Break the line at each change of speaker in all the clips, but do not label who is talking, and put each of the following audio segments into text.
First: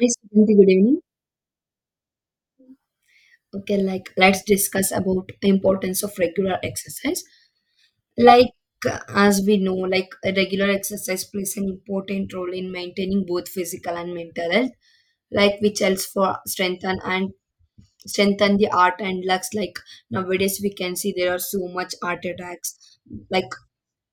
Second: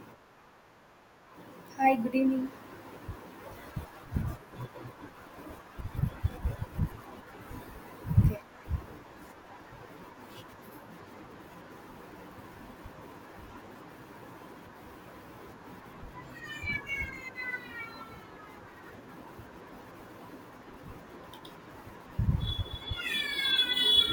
Hi, Suganti. Good evening.
Hi, good evening.
Okay, like let's discuss about the importance of regular exercise.
Okay.
Like as we know, like a regular exercise plays an important role in maintaining both physical and mental health. Like which helps for strengthen and strengthen the art and lux. Like nowadays, we can see there are so much art attacks. Like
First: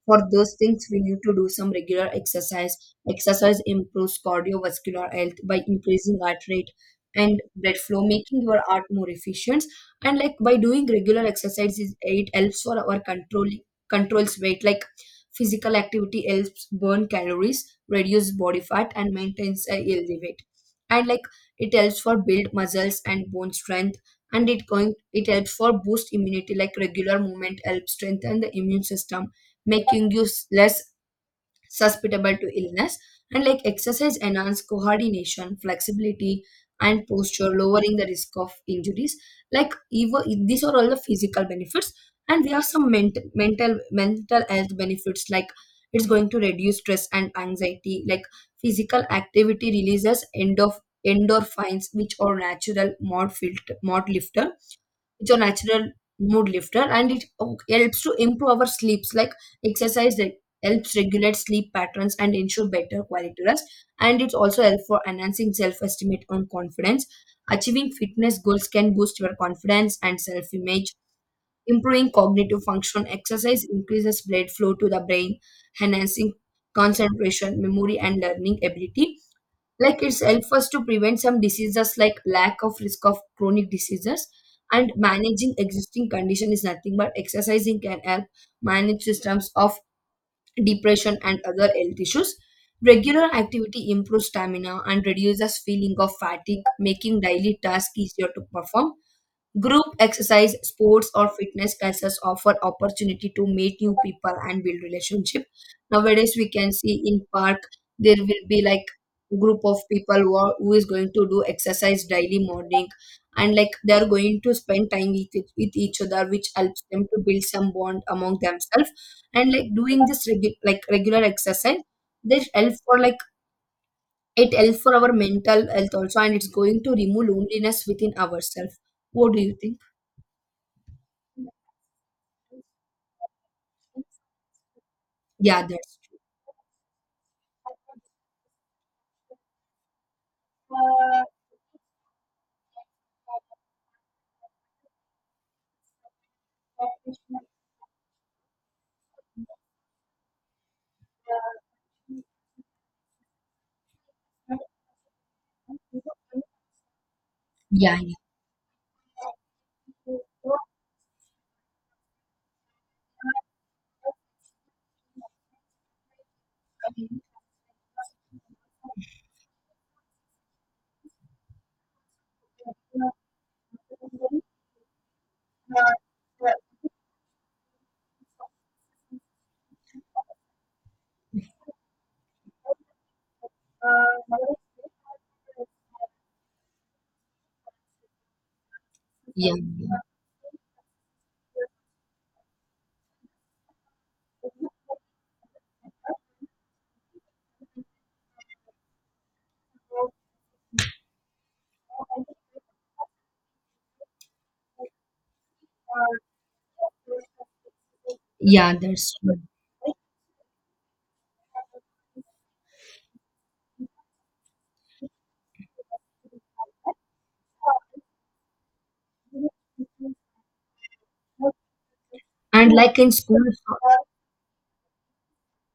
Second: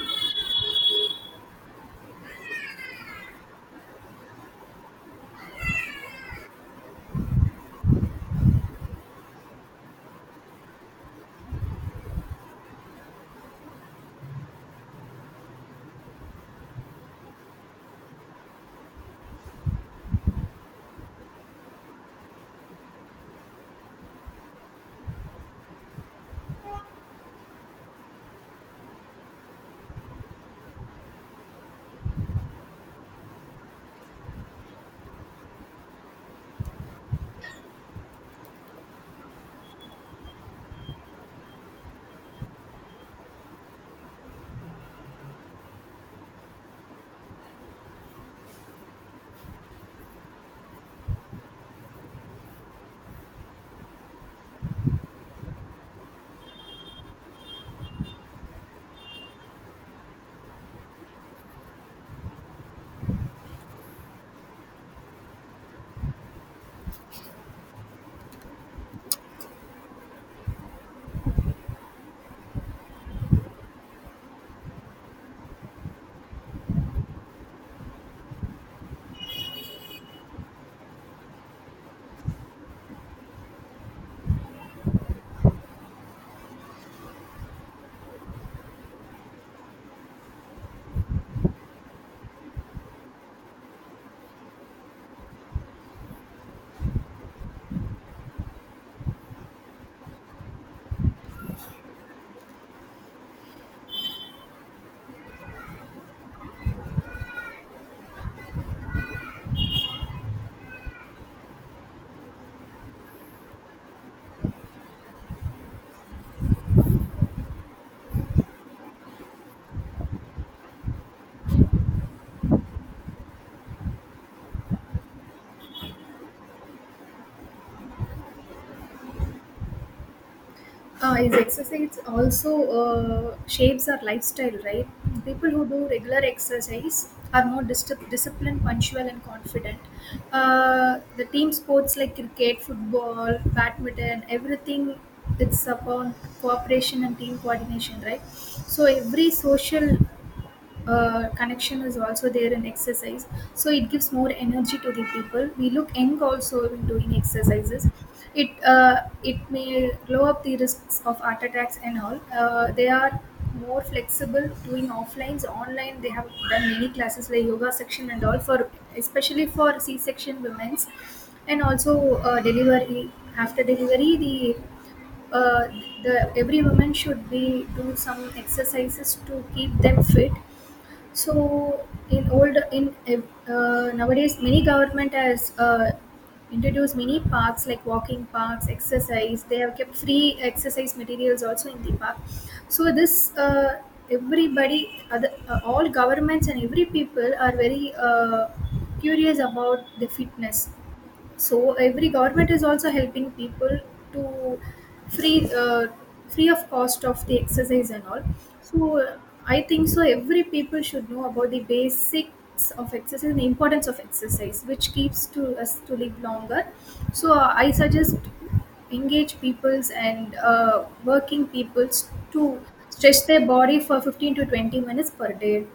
for those things we need to do some regular exercise. Exercise improves cardiovascular health by increasing heart rate and blood flow, making your heart more efficient. And like by doing regular exercises it helps for our controls weight, like physical activity helps burn calories, reduce body fat and maintains a healthy weight. And like it helps for build muscles and bone strength, and it helps for boost immunity, like regular movement helps strengthen the immune system, making you less susceptible to illness. And like exercise enhance coordination, flexibility, and posture, lowering the risk of injuries. Like even these are all the physical benefits, and there are some mental health benefits like it's going to reduce stress and anxiety. Like physical activity releases endorphins, which are natural mod filter mod lifter it's a natural mood lifter. And it helps to improve our sleeps, like exercise that helps regulate sleep patterns and ensure better quality rest. And it's also help for enhancing self-esteem and confidence, achieving fitness goals can boost your confidence and self-image, improving cognitive function. Exercise increases blood flow to the brain, enhancing concentration, memory and learning ability. Like it's help us to prevent some diseases, like lack of risk of chronic diseases, and managing existing condition is nothing but exercising can help manage systems of depression and other health issues. Regular activity improves stamina and reduces feeling of fatigue, making daily tasks easier to perform. Group exercise, sports, or fitness classes offer opportunity to meet new people and build relationship. Nowadays, we can see in park there will be like group of people who, are, who is going to do exercise daily morning, and like they are going to spend time with each other, which helps them to build some bond among themselves. And like doing this like regular exercise, this helps for like it helps for our mental health also, and it's going to remove loneliness within ourselves. What do you think?
Is exercise also shapes our lifestyle, right? People
Yeah,
who do
that's true.
regular exercise are more disciplined, punctual, and confident. The team sports like cricket, football, badminton, everything it's upon cooperation and team coordination, right? So every social connection is also there in exercise, so it gives more energy to the people. We look young also when doing exercises.
Yeah, yeah,
It may lower up the risks of heart attacks and all. They are more flexible, doing offlines online. They have done many classes like yoga section and all, for especially for c-section women's, and also delivery, after delivery uh, the every woman should be do some exercises to keep them fit. So in old in nowadays many government has introduced many parks like walking parks, exercise.
yeah,
They have kept free exercise materials also in the park. So this everybody, all governments and every people are very curious about the fitness, so every government is also helping people to free free of cost of the exercise and all.
yeah,
So
that's true.
I think so every people should know about the basics of exercise and the importance of exercise which keeps to us to live longer. So I suggest engage peoples and working peoples to
And like in
stretch their
schools,
body for 15 to 20 minutes per day.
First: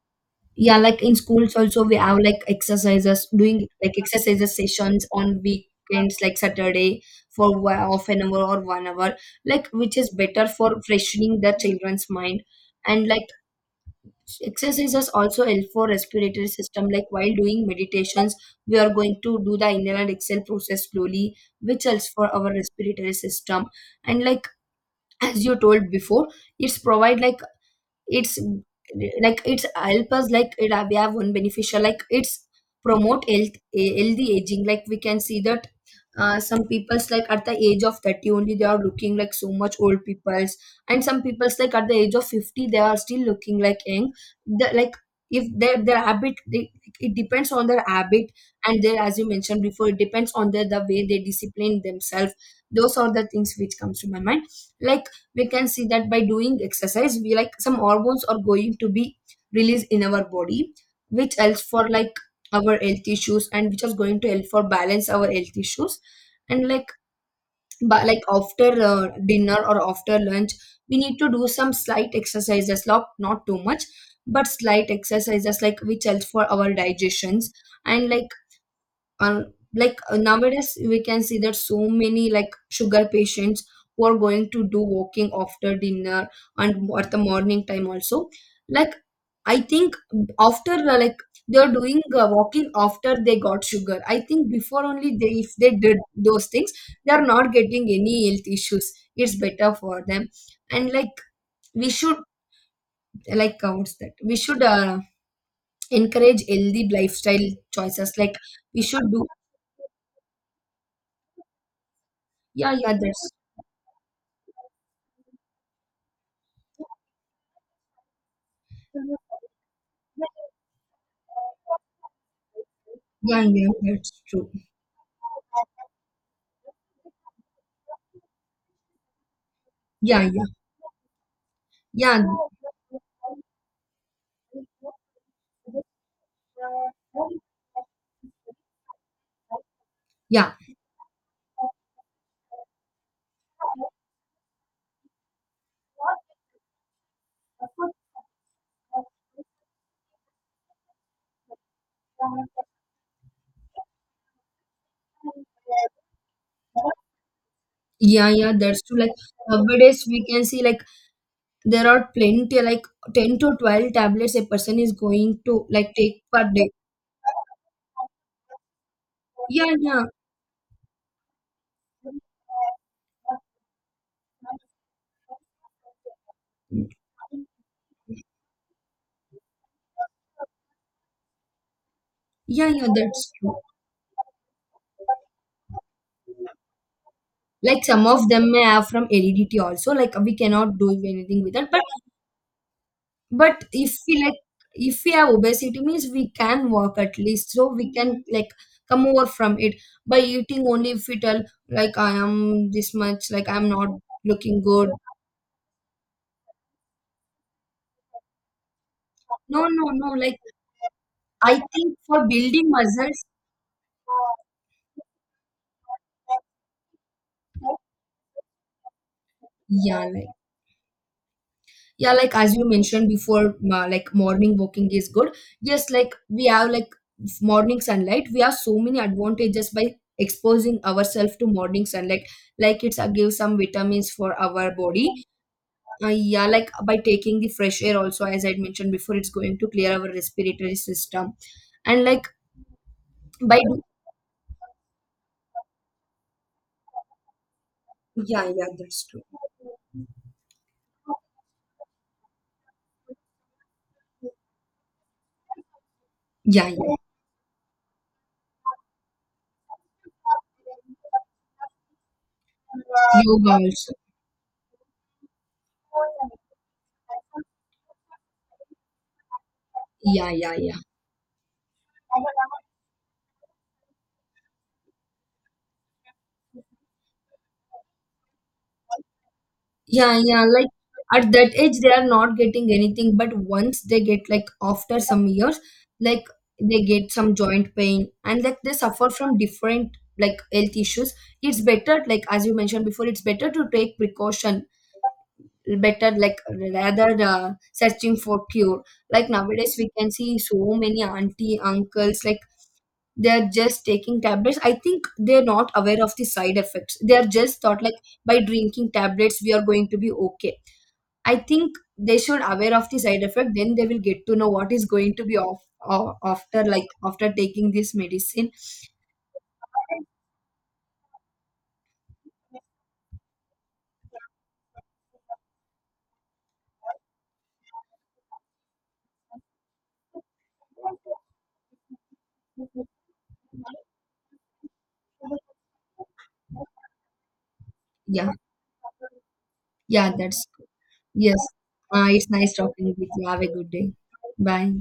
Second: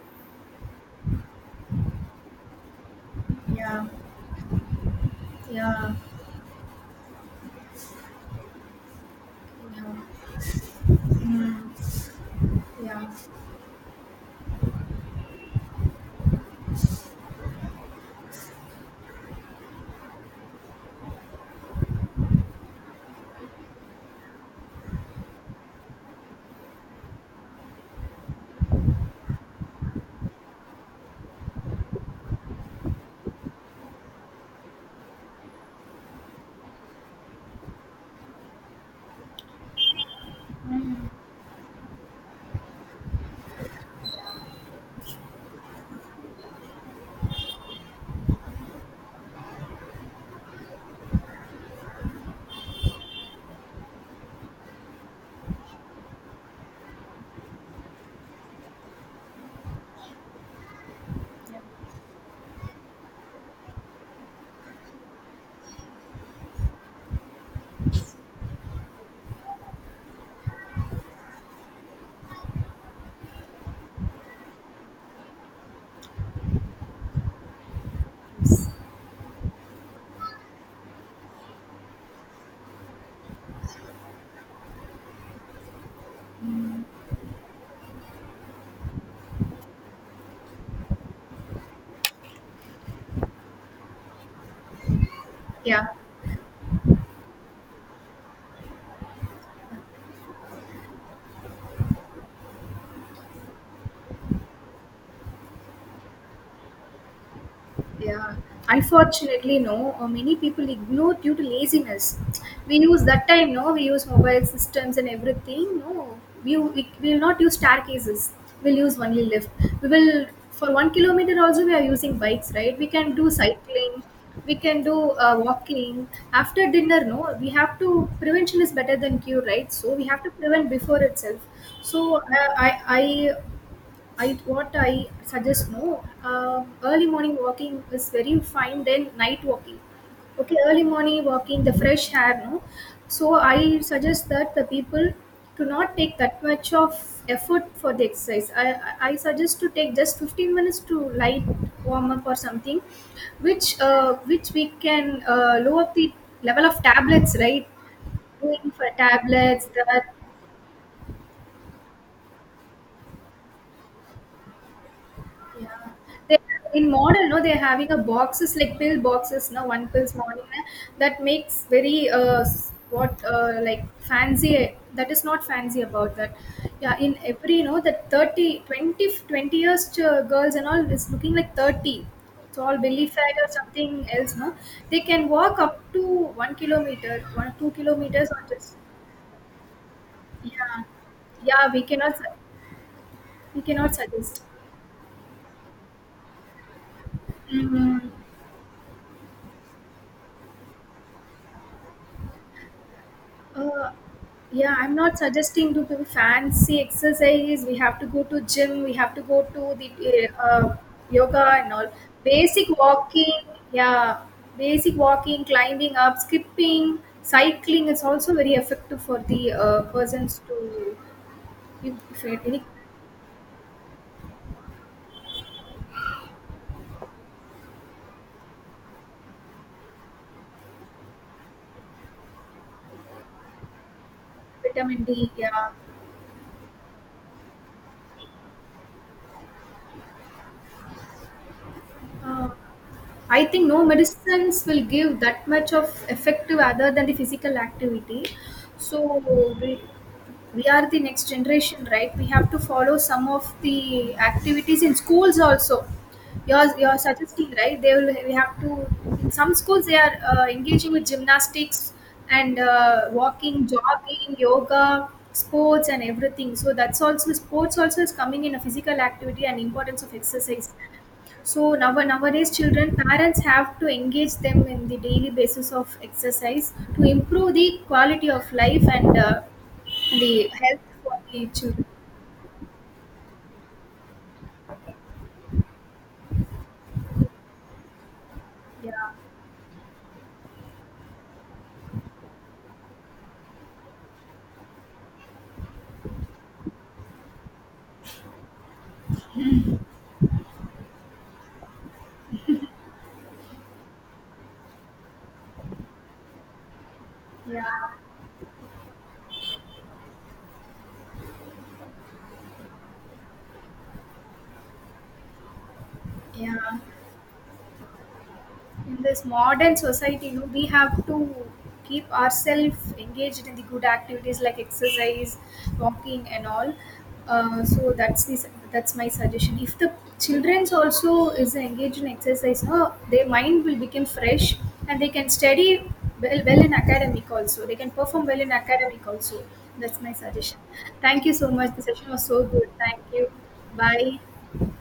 yeah, like in schools also we have like exercises, doing
Yeah,
like exercises sessions on
yeah,
weekends, like Saturday for half an hour or 1 hour, like
yeah.
which is better for freshening the children's
Mm,
mind.
yeah.
And like exercises also help for respiratory system. Like while doing meditations, we are going to do the inhale and exhale process slowly, which helps for our respiratory system. And like as you told before it's provide it's like it's help us like it we have one beneficial like it's promote health healthy aging. Like we can see that some people's like at the age of 30 only they are looking like so much old people's, and some people's like at the age of 50 they are still looking like young. The, like if their habit they, it depends on their habit and their, as you mentioned before, it depends on the way they discipline themselves. Those are the things which comes to my mind. Like we can see that by doing exercise we like some hormones are going to be released in our body, which helps for like our health issues and which is going to help for balance our health issues. And like but like after dinner or after lunch we need to do some slight exercises, not too much but slight exercises, like which helps for our digestions. And
Yes.
uh, like nowadays we can see that so many like sugar patients who are going to do walking after dinner and at the morning time also, like I think after like they're doing walking after they got sugar, I think before only they, if they
Yeah.
did those things they are not getting any health issues, it's better for them. And like we should like counts that we should encourage healthy lifestyle choices, like
Yeah,
we should do
unfortunately, no. Many people ignore due to laziness.
yeah
We
yeah
use that
that's
time, no? We use mobile systems and everything. No, we will not use staircases. We'll use only lift. We will for 1 kilometer also we are using bikes, right? We can do
yeah, yeah,
cycling.
that's true.
We can do walking after dinner. No, we have to, prevention is better than cure, right? So we
Yeah,
have to
yeah,
prevent before itself. So
yeah,
I what I suggest no, early morning walking is very fine than night walking.
yeah,
Okay, early morning walking, the fresh air, no. So I suggest that the people to not take that much of effort for the exercise. I suggest to take just 15 minutes to light warm up or something, which we can lower the level of tablets, right.
yeah,
Going
that's
for
true. Like
tablets
nowadays,
that,
we can see like there are plenty, like 10 to 12 tablets a person is going to
yeah.
like take
They,
per day.
in modern, no, they're having a boxes like pill boxes, no
Yeah,
one
yeah,
pills morning na, that makes very s- what like fancy, that is not fancy about that. Yeah, in every you know that 30 20, 20 years girls and all is looking like 30. It's
yeah,
all
yeah,
belly
that's
fat or
true.
something else, no? They can walk up to 1 kilometer, one two
Like some of
kilometers on
them may
just,
have from heredity also. Like we cannot
yeah.
do anything with that,
Yeah, we
but if
cannot
we like
suggest.
if we have obesity means we can walk at least, so we
Mm-hmm.
can like come over from it by eating only, if we tell like I am this much, like I'm not
Uh,
looking
yeah,
good.
I'm not suggesting to do fancy exercises. We have to go to gym. We have to go
no
to
no no
the
like
yoga
I
and all.
think for building
Basic
muscles
walking, yeah, basic walking, climbing up, skipping, cycling is also very effective for the
yeah like
persons to give
yeah,
if
like
it-
as
any
you mentioned before, like morning walking is good. Yes, like we have like morning sunlight, we have so many advantages by exposing ourselves to morning sunlight, like it's give some vitamins for our
vitamin
body.
D. Yeah,
Yeah, like by taking the fresh air also, as I had mentioned before, it's going to clear our respiratory system. And like
uh, I
by
think
do-
no medicines will give that much of effective other than the physical activity.
yeah, yeah, that's
So
true.
we, we are the next generation, right? We have to follow some of the activities in schools also.
Yeah,
You're,
yeah.
you're suggesting, right? They will. We have to. In some schools, they are engaging with gymnastics and
Yoga
walking,
also.
jogging, yoga, sports, and everything. So that's also, sports also is coming in a physical activity and importance of
Yeah, yeah,
exercise.
yeah.
So now nowadays, children, parents have to engage them in the daily basis of exercise to improve the quality of life and
Yeah, yeah.
the
Like
health for
at
the
that age,
children.
they are not getting anything, but once they get like after some years, like they get some joint pain and like they suffer
Yeah,
from different like health issues. It's better, like as you mentioned before, it's better to take precaution, better like rather searching for cure. Like nowadays we can see so many auntie uncles like they're just taking tablets, I think they're not aware of the side effects, they're just
yeah,
thought like by drinking tablets we are going to be okay. I think they should aware of the side effect, then they will get to know what is going to be off
yeah.
after like after taking this medicine.
In this modern society, you know, we have to keep ourselves engaged in the good activities like exercise, walking and all. So that's the, that's my suggestion, if the children's also is engaged in exercise no, their mind will become fresh and they can study well, well in academic also, they can perform
Yeah
well in academic also. That's
yeah
my
that's
suggestion. Thank you
yes.
so much, the session was
It's
so
nice
good.
talking
Thank
with you,
you.
have a good day.
Bye.
Bye.